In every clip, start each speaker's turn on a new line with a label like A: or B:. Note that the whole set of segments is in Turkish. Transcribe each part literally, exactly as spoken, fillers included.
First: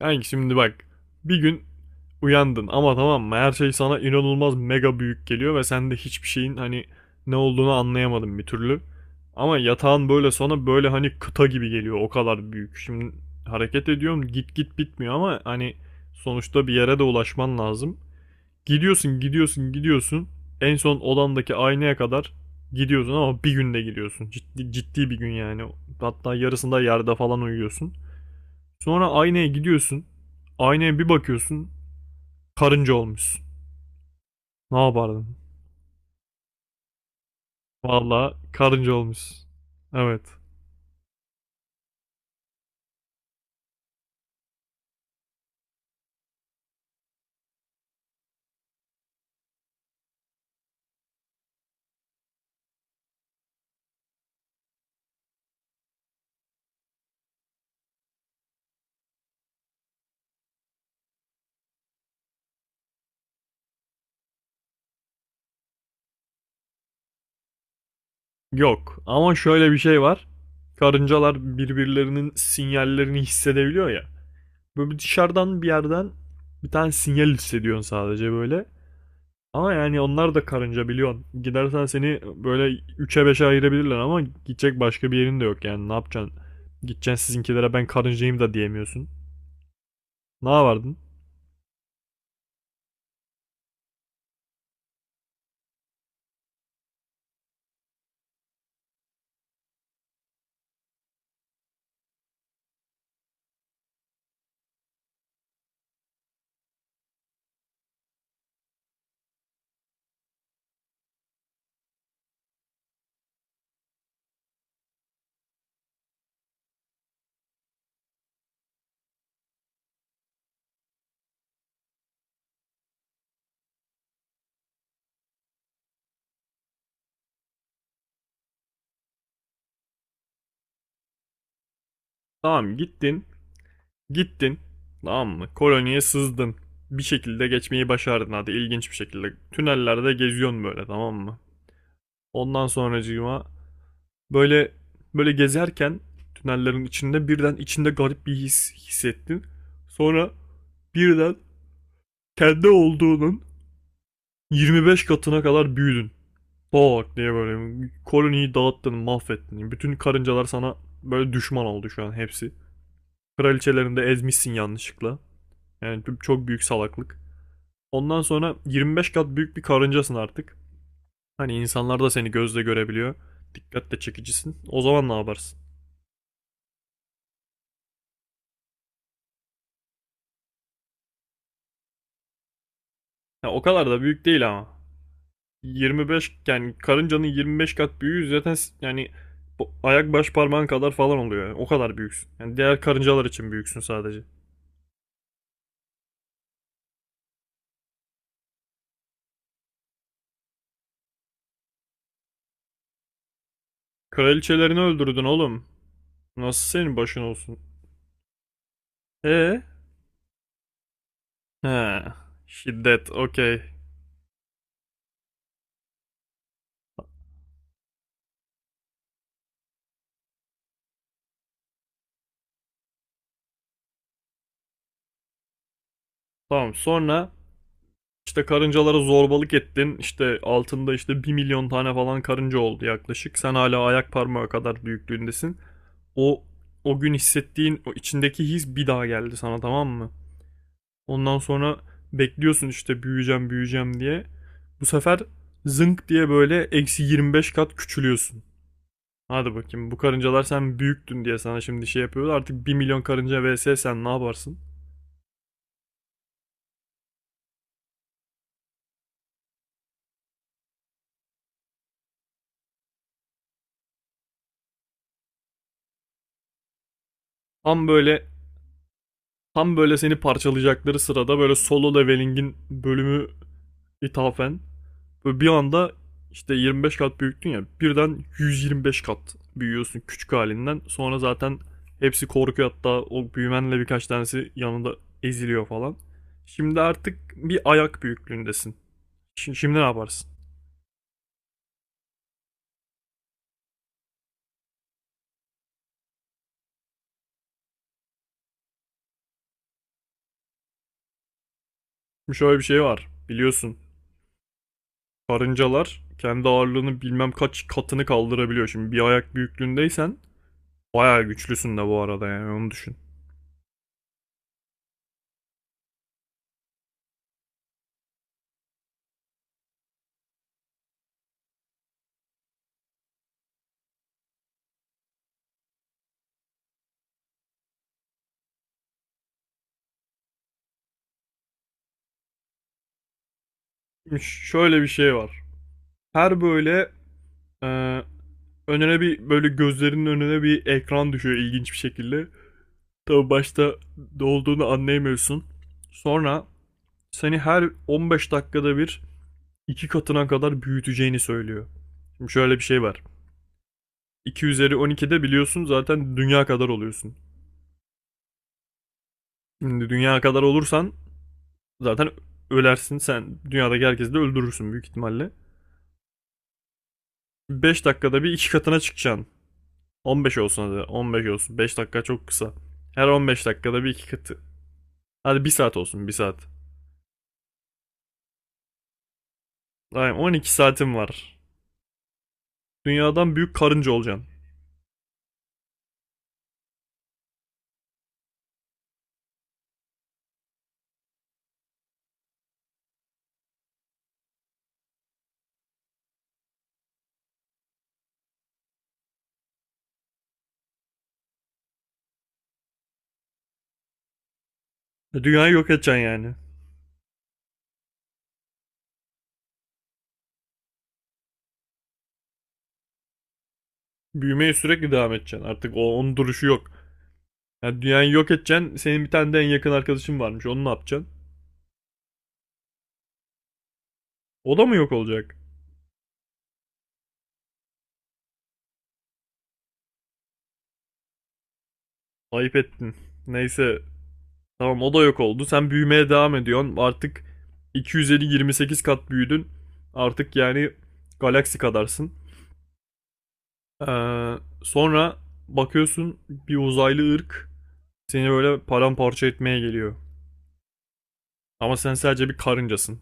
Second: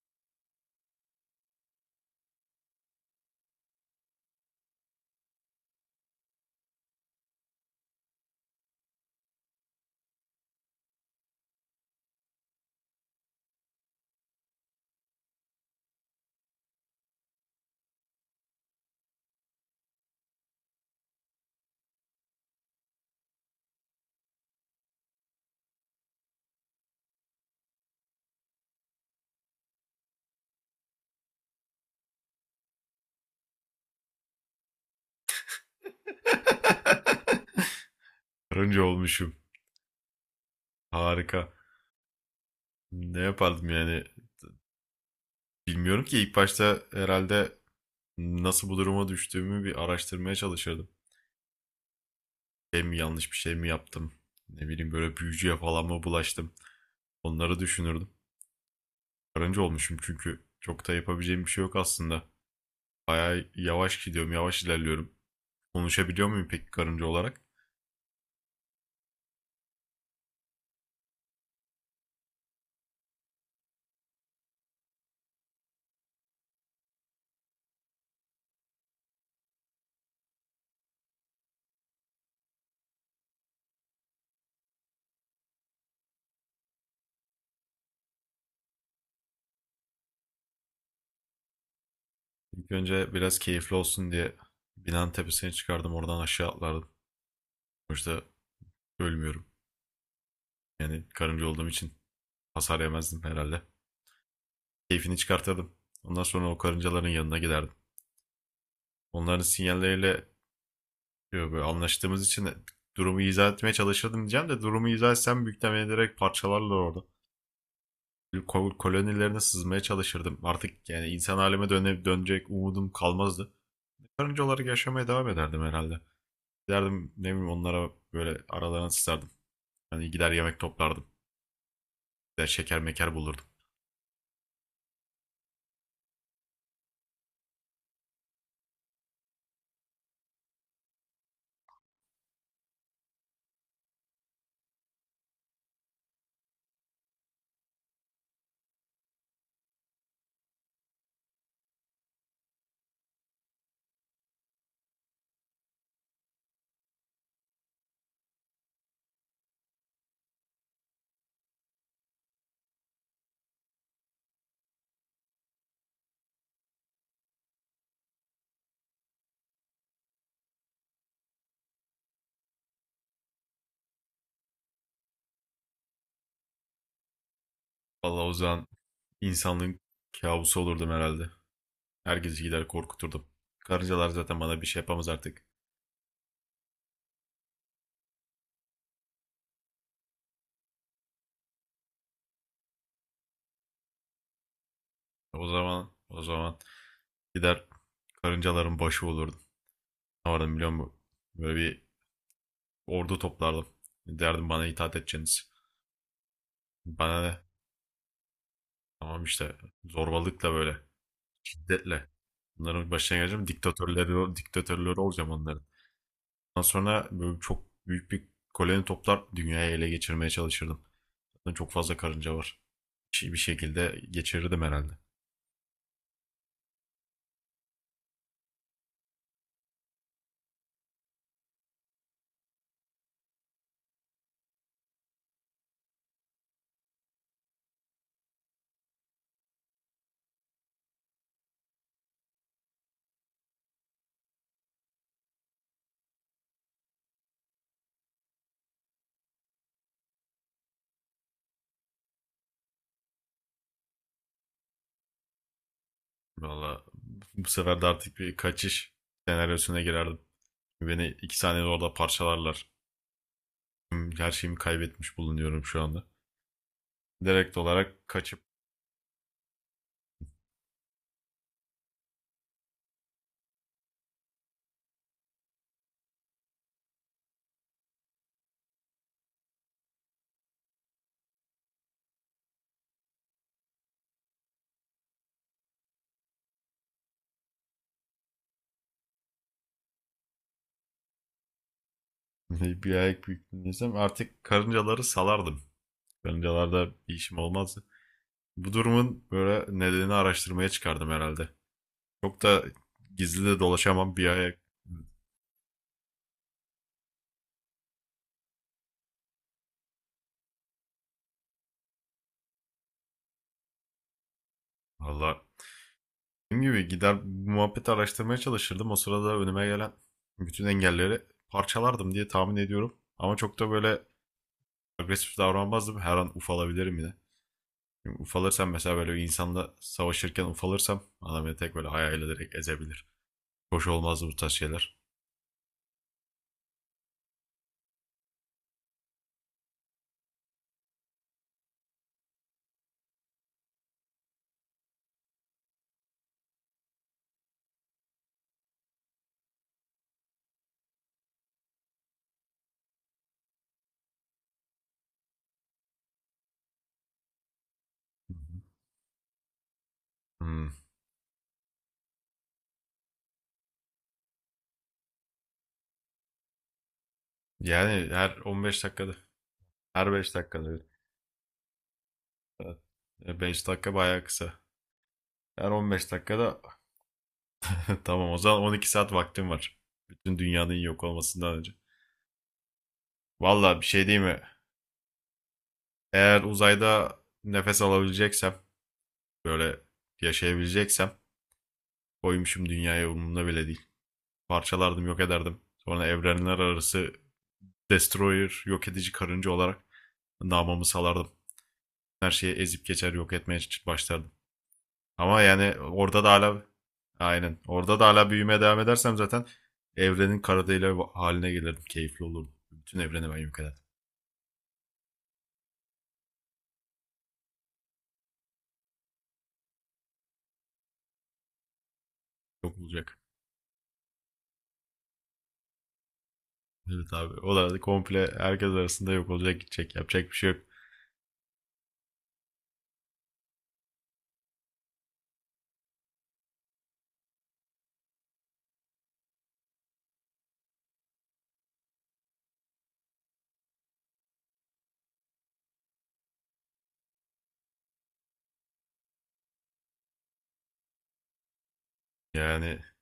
A: Yani şimdi bak bir gün uyandın, ama tamam mı, her şey sana inanılmaz mega büyük geliyor ve sen de hiçbir şeyin hani ne olduğunu anlayamadın bir türlü. Ama yatağın böyle sana böyle hani kıta gibi geliyor, o kadar büyük. Şimdi hareket ediyorum, git git bitmiyor ama hani sonuçta bir yere de ulaşman lazım. Gidiyorsun gidiyorsun gidiyorsun, en son odandaki aynaya kadar gidiyorsun ama bir günde gidiyorsun. Ciddi, ciddi bir gün yani, hatta yarısında yerde falan uyuyorsun. Sonra aynaya gidiyorsun. Aynaya bir bakıyorsun. Karınca olmuşsun. Ne yapardın? Vallahi
B: Karınca
A: karınca
B: olmuşum.
A: olmuşsun. Evet.
B: Harika. Ne yapardım yani? Bilmiyorum ki ilk başta herhalde nasıl bu duruma düştüğümü bir araştırmaya çalışırdım. Şey mi Yanlış bir şey mi yaptım? Ne bileyim, böyle büyücüye falan mı bulaştım? Onları düşünürdüm. Karınca olmuşum, çünkü çok da yapabileceğim bir şey yok aslında. Bayağı yavaş gidiyorum, yavaş ilerliyorum. Konuşabiliyor muyum peki karınca olarak?
A: Yok ama şöyle bir şey var. Karıncalar birbirlerinin sinyallerini hissedebiliyor ya. Böyle bir dışarıdan bir yerden bir tane sinyal hissediyorsun sadece böyle. Ama yani onlar da karınca biliyorsun. Gidersen seni böyle üçe beşe ayırabilirler ama gidecek başka bir yerin de yok, yani ne yapacaksın? Gideceksin sizinkilere ben karıncayım da diyemiyorsun. Ne yapardın?
B: İlk önce biraz keyifli olsun diye binanın tepesine çıkardım, oradan aşağı atlardım. Sonuçta ölmüyorum. Yani karınca olduğum için hasar yemezdim herhalde. Keyfini çıkartırdım. Ondan sonra o karıncaların yanına giderdim. Onların sinyalleriyle e, böyle anlaştığımız için durumu izah etmeye çalışırdım diyeceğim de, durumu izah etsem büyük ihtimalle direkt parçalarlar orada. Kolonilerine sızmaya çalışırdım. Artık yani insan halime döne, dönecek umudum kalmazdı. Karınca olarak yaşamaya devam ederdim herhalde. Giderdim, ne bileyim, onlara böyle aralarına sızardım. Hani gider yemek toplardım. Gider
A: Tamam,
B: şeker meker
A: gittin.
B: bulurdum.
A: Gittin. Tamam mı? Koloniye sızdın. Bir şekilde geçmeyi başardın hadi, ilginç bir şekilde. Tünellerde geziyorsun böyle, tamam mı? Ondan sonracığıma böyle böyle gezerken tünellerin içinde birden içinde garip bir his hissettin. Sonra birden kendi olduğunun yirmi beş katına kadar büyüdün. Bak diye böyle koloniyi dağıttın, mahvettin. Bütün karıncalar sana böyle düşman oldu şu an, hepsi. Kraliçelerini de ezmişsin yanlışlıkla. Yani çok büyük salaklık. Ondan sonra yirmi beş kat büyük bir karıncasın artık. Hani insanlar da seni gözle görebiliyor. Dikkatle çekicisin. O zaman ne yaparsın?
B: Vallahi o zaman insanlığın kabusu olurdum herhalde. Herkesi gider korkuturdum.
A: Ya o kadar da
B: Karıncalar
A: büyük
B: zaten
A: değil
B: bana bir
A: ama.
B: şey yapamaz artık.
A: yirmi beş, yani karıncanın yirmi beş kat büyüğü zaten yani ayak baş parmağın kadar falan oluyor yani. O kadar büyüksün. Yani diğer karıncalar için büyüksün sadece.
B: O zaman o zaman gider karıncaların başı olurdum. Ne vardım biliyor musun? Böyle bir ordu toplardım. Derdim bana
A: Kraliçelerini
B: itaat
A: öldürdün
B: edeceğiniz.
A: oğlum. Nasıl senin başın
B: Bana ne?
A: olsun?
B: Tamam işte,
A: E?
B: zorbalıkla, böyle
A: He.
B: şiddetle. Bunların
A: Şiddet.
B: başına geleceğim.
A: Okey.
B: Diktatörleri, diktatörleri olacağım onların. Ondan sonra böyle çok büyük bir koloni toplar, dünyayı ele geçirmeye çalışırdım. Zaten çok fazla karınca var. Bir şey- bir şekilde geçirirdim herhalde.
A: Tamam. Sonra İşte karıncalara zorbalık ettin. İşte altında işte bir milyon tane falan karınca oldu yaklaşık. Sen hala ayak parmağı kadar büyüklüğündesin. O o gün hissettiğin o içindeki his bir daha geldi sana, tamam mı? Ondan sonra bekliyorsun işte büyüyeceğim büyüyeceğim diye. Bu sefer zınk diye böyle eksi yirmi beş kat küçülüyorsun. Hadi bakayım, bu karıncalar sen büyüktün diye sana şimdi şey yapıyorlar. Artık bir milyon karınca vs, sen ne yaparsın?
B: Valla bu sefer de artık bir kaçış senaryosuna girerdim. Beni iki saniyede orada parçalarlar. Her şeyimi kaybetmiş bulunuyorum şu anda. Direkt
A: Tam
B: olarak
A: böyle
B: kaçıp
A: Tam böyle seni parçalayacakları sırada böyle Solo Leveling'in bölümü ithafen böyle bir anda işte yirmi beş kat büyüktün ya, birden yüz yirmi beş kat büyüyorsun küçük halinden. Sonra zaten hepsi korkuyor, hatta o büyümenle birkaç tanesi yanında eziliyor falan. Şimdi artık bir ayak büyüklüğündesin. Şimdi, şimdi ne yaparsın?
B: bir ayak büyüklüğündeysem artık karıncaları salardım. Karıncalarda bir işim olmazdı. Bu durumun böyle nedenini araştırmaya çıkardım herhalde.
A: Şimdi
B: Çok
A: şöyle bir
B: da
A: şey var
B: gizli de
A: biliyorsun.
B: dolaşamam bir ayak.
A: Karıncalar kendi ağırlığının bilmem kaç katını kaldırabiliyor. Şimdi bir ayak büyüklüğündeysen bayağı güçlüsün de bu arada, yani onu düşün.
B: Valla, dediğim gibi gider bu muhabbeti araştırmaya çalışırdım. O sırada önüme gelen bütün engelleri parçalardım diye tahmin ediyorum. Ama çok da böyle agresif davranmazdım. Her an ufalabilirim yine. Çünkü ufalırsam, mesela böyle insanla savaşırken ufalırsam, adam beni tek böyle hayal ederek ezebilir. Hoş
A: Şimdi
B: olmazdı bu tarz
A: şöyle bir
B: şeyler.
A: şey var. Her böyle ee, önüne bir böyle gözlerinin önüne bir ekran düşüyor ilginç bir şekilde. Tabi başta ne olduğunu anlayamıyorsun. Sonra seni her on beş dakikada bir iki katına kadar büyüteceğini söylüyor. Şimdi şöyle bir şey var. iki üzeri on ikide biliyorsun zaten dünya kadar oluyorsun. Şimdi dünya kadar
B: Hmm.
A: olursan zaten ölersin sen. Dünyadaki herkesi de öldürürsün büyük ihtimalle. beş
B: Yani
A: dakikada bir
B: her
A: iki katına
B: on beş dakikada.
A: çıkacaksın.
B: Her beş
A: on beş
B: dakikada.
A: olsun hadi. on beş olsun. beş dakika çok kısa. Her on beş
B: beş
A: dakikada bir
B: dakika
A: iki
B: bayağı
A: katı.
B: kısa.
A: Hadi bir
B: Her
A: saat olsun, bir
B: on beş
A: saat.
B: dakikada tamam, o zaman on iki saat vaktim var.
A: Aynen,
B: Bütün
A: on iki
B: dünyanın
A: saatim
B: yok
A: var.
B: olmasından önce.
A: Dünyadan büyük
B: Valla bir
A: karınca
B: şey değil
A: olacaksın.
B: mi? Eğer uzayda nefes alabileceksem, böyle yaşayabileceksem, koymuşum dünyaya, umurumda bile değil. Parçalardım, yok ederdim. Sonra evrenler arası destroyer, yok edici karınca olarak namımı salardım. Her şeyi ezip geçer, yok etmeye başlardım.
A: E,
B: Ama
A: dünyayı yok
B: yani
A: edeceksin
B: orada da
A: yani.
B: hala aynen. Orada da hala büyümeye devam edersem zaten evrenin kara delik haline gelirdim. Keyifli olurdu. Bütün evreni ben yok ederdim.
A: Büyümeye sürekli devam edeceksin. Artık o, onun duruşu yok. Yani dünyayı yok edeceksin. Senin bir tane de en yakın arkadaşın varmış. Onu ne yapacaksın?
B: Yok olacak.
A: O da mı yok olacak?
B: Evet abi. O da komple herkes arasında yok olacak, gidecek. Yapacak bir şey yok.
A: Ayıp ettin. Neyse. Tamam, o da yok oldu. Sen büyümeye devam ediyorsun. Artık iki yüz elli, yirmi sekiz kat büyüdün. Artık yani galaksi kadarsın. Ee, sonra bakıyorsun bir uzaylı ırk seni böyle paramparça etmeye geliyor. Ama sen sadece bir
B: Yani
A: karıncasın.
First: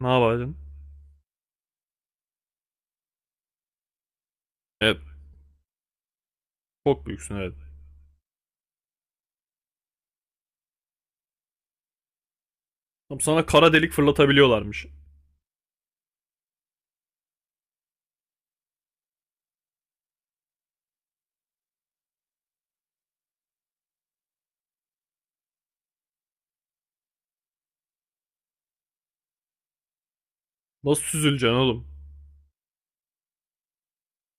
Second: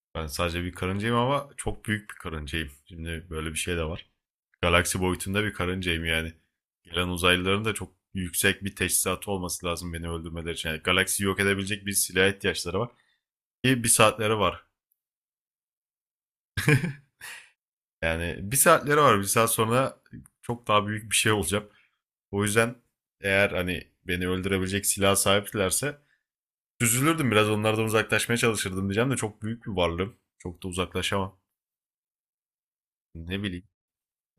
A: Ne
B: ben
A: yapacaksın?
B: sadece bir karıncayım, ama çok büyük bir karıncayım. Şimdi böyle bir şey de var. Galaksi
A: Evet.
B: boyutunda bir karıncayım yani.
A: Çok
B: Gelen
A: büyüksün, evet.
B: uzaylıların da çok yüksek bir teçhizatı olması lazım beni öldürmeleri için. Yani galaksiyi yok edebilecek bir silaha ihtiyaçları var.
A: Tam sana kara
B: Ki bir
A: delik
B: saatleri var.
A: fırlatabiliyorlarmış.
B: Yani bir saatleri var. Bir saat sonra çok daha büyük bir şey olacağım. O yüzden eğer hani beni öldürebilecek silah sahiplerse, süzülürdüm, biraz onlardan uzaklaşmaya çalışırdım diyeceğim de, çok büyük bir varlığım. Çok da
A: Nasıl
B: uzaklaşamam.
A: süzüleceksin oğlum?
B: Ne bileyim,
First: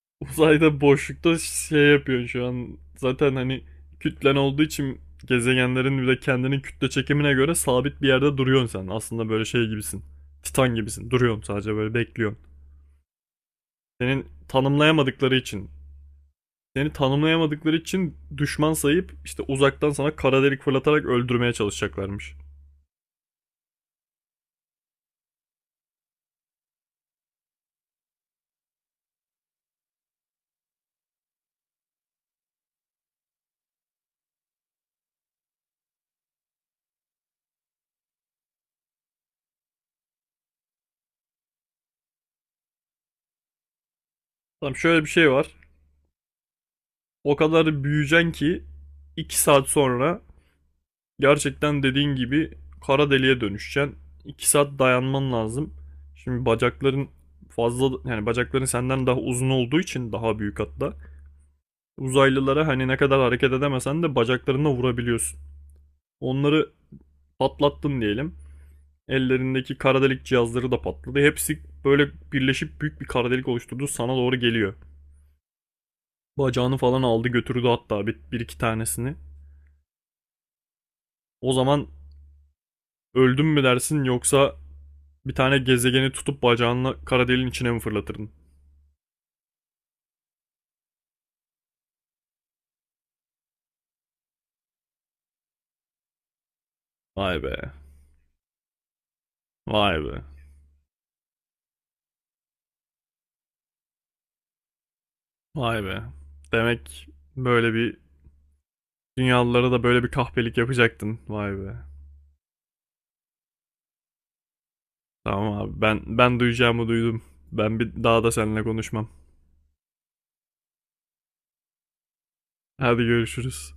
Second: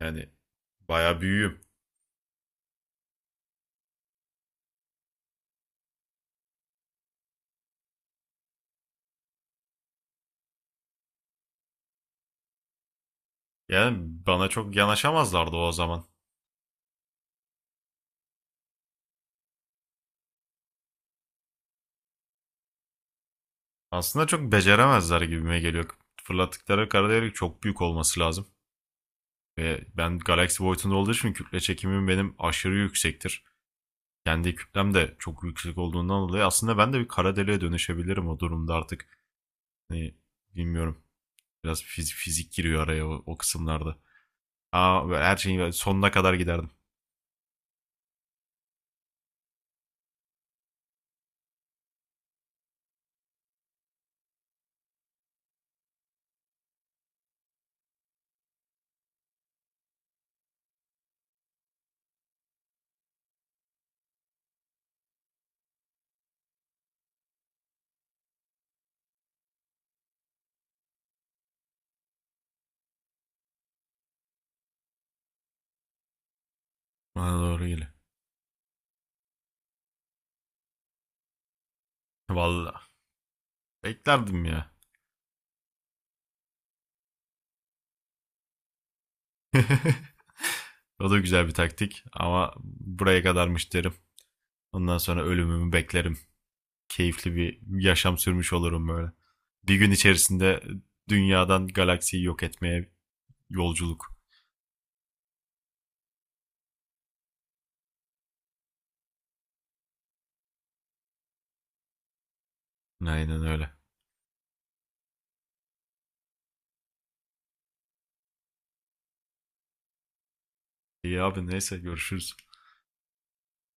A: Uzayda
B: bayağı
A: boşlukta
B: büyüğüm.
A: şey yapıyorsun şu an. Zaten hani kütlen olduğu için gezegenlerin bir de kendinin kütle çekimine göre sabit bir yerde duruyorsun sen. Aslında böyle şey gibisin. Titan gibisin. Duruyorsun sadece, böyle bekliyorsun.
B: Yani
A: Senin
B: bana çok
A: tanımlayamadıkları
B: yanaşamazlardı
A: için
B: o zaman.
A: seni tanımlayamadıkları için düşman sayıp işte uzaktan sana kara delik fırlatarak öldürmeye çalışacaklarmış.
B: Aslında çok beceremezler gibime geliyor. Fırlattıkları kara delik çok büyük olması lazım. Ve ben galaksi boyutunda olduğu için kütle çekimim benim aşırı yüksektir. Kendi kütlem de çok yüksek olduğundan dolayı aslında ben de bir kara deliğe dönüşebilirim o durumda artık. Hani bilmiyorum. Biraz fiz- fizik giriyor araya o, o kısımlarda.
A: Tamam, şöyle bir
B: Ama böyle
A: şey
B: her
A: var.
B: şeyin böyle sonuna kadar giderdim.
A: O kadar büyüyeceksin ki iki saat sonra gerçekten dediğin gibi kara deliğe dönüşeceksin. iki saat dayanman lazım. Şimdi bacakların fazla, yani bacakların senden daha uzun olduğu için daha büyük hatta. Uzaylılara hani ne kadar hareket edemesen de bacaklarına vurabiliyorsun. Onları patlattın diyelim. Ellerindeki kara delik cihazları da patladı. Hepsi böyle birleşip büyük bir kara delik oluşturdu. Sana doğru geliyor. Bacağını falan aldı
B: Bana doğru
A: götürdü,
B: geliyor.
A: hatta bir, bir iki tanesini. O zaman
B: Vallahi
A: öldüm mü dersin,
B: beklerdim
A: yoksa
B: ya.
A: bir tane gezegeni tutup bacağınla kara deliğin içine mi fırlatırdın?
B: O da güzel bir taktik ama buraya kadarmış derim. Ondan sonra ölümümü beklerim. Keyifli
A: Vay be.
B: bir yaşam sürmüş olurum böyle. Bir gün
A: Vay be.
B: içerisinde dünyadan galaksiyi yok etmeye yolculuk.
A: Vay be. Demek böyle bir dünyalılara da böyle bir kahpelik yapacaktın. Vay be.
B: Aynen öyle.
A: Tamam abi, ben ben duyacağımı duydum. Ben bir daha da seninle konuşmam.
B: İyi abi, neyse, görüşürüz.
A: Hadi görüşürüz.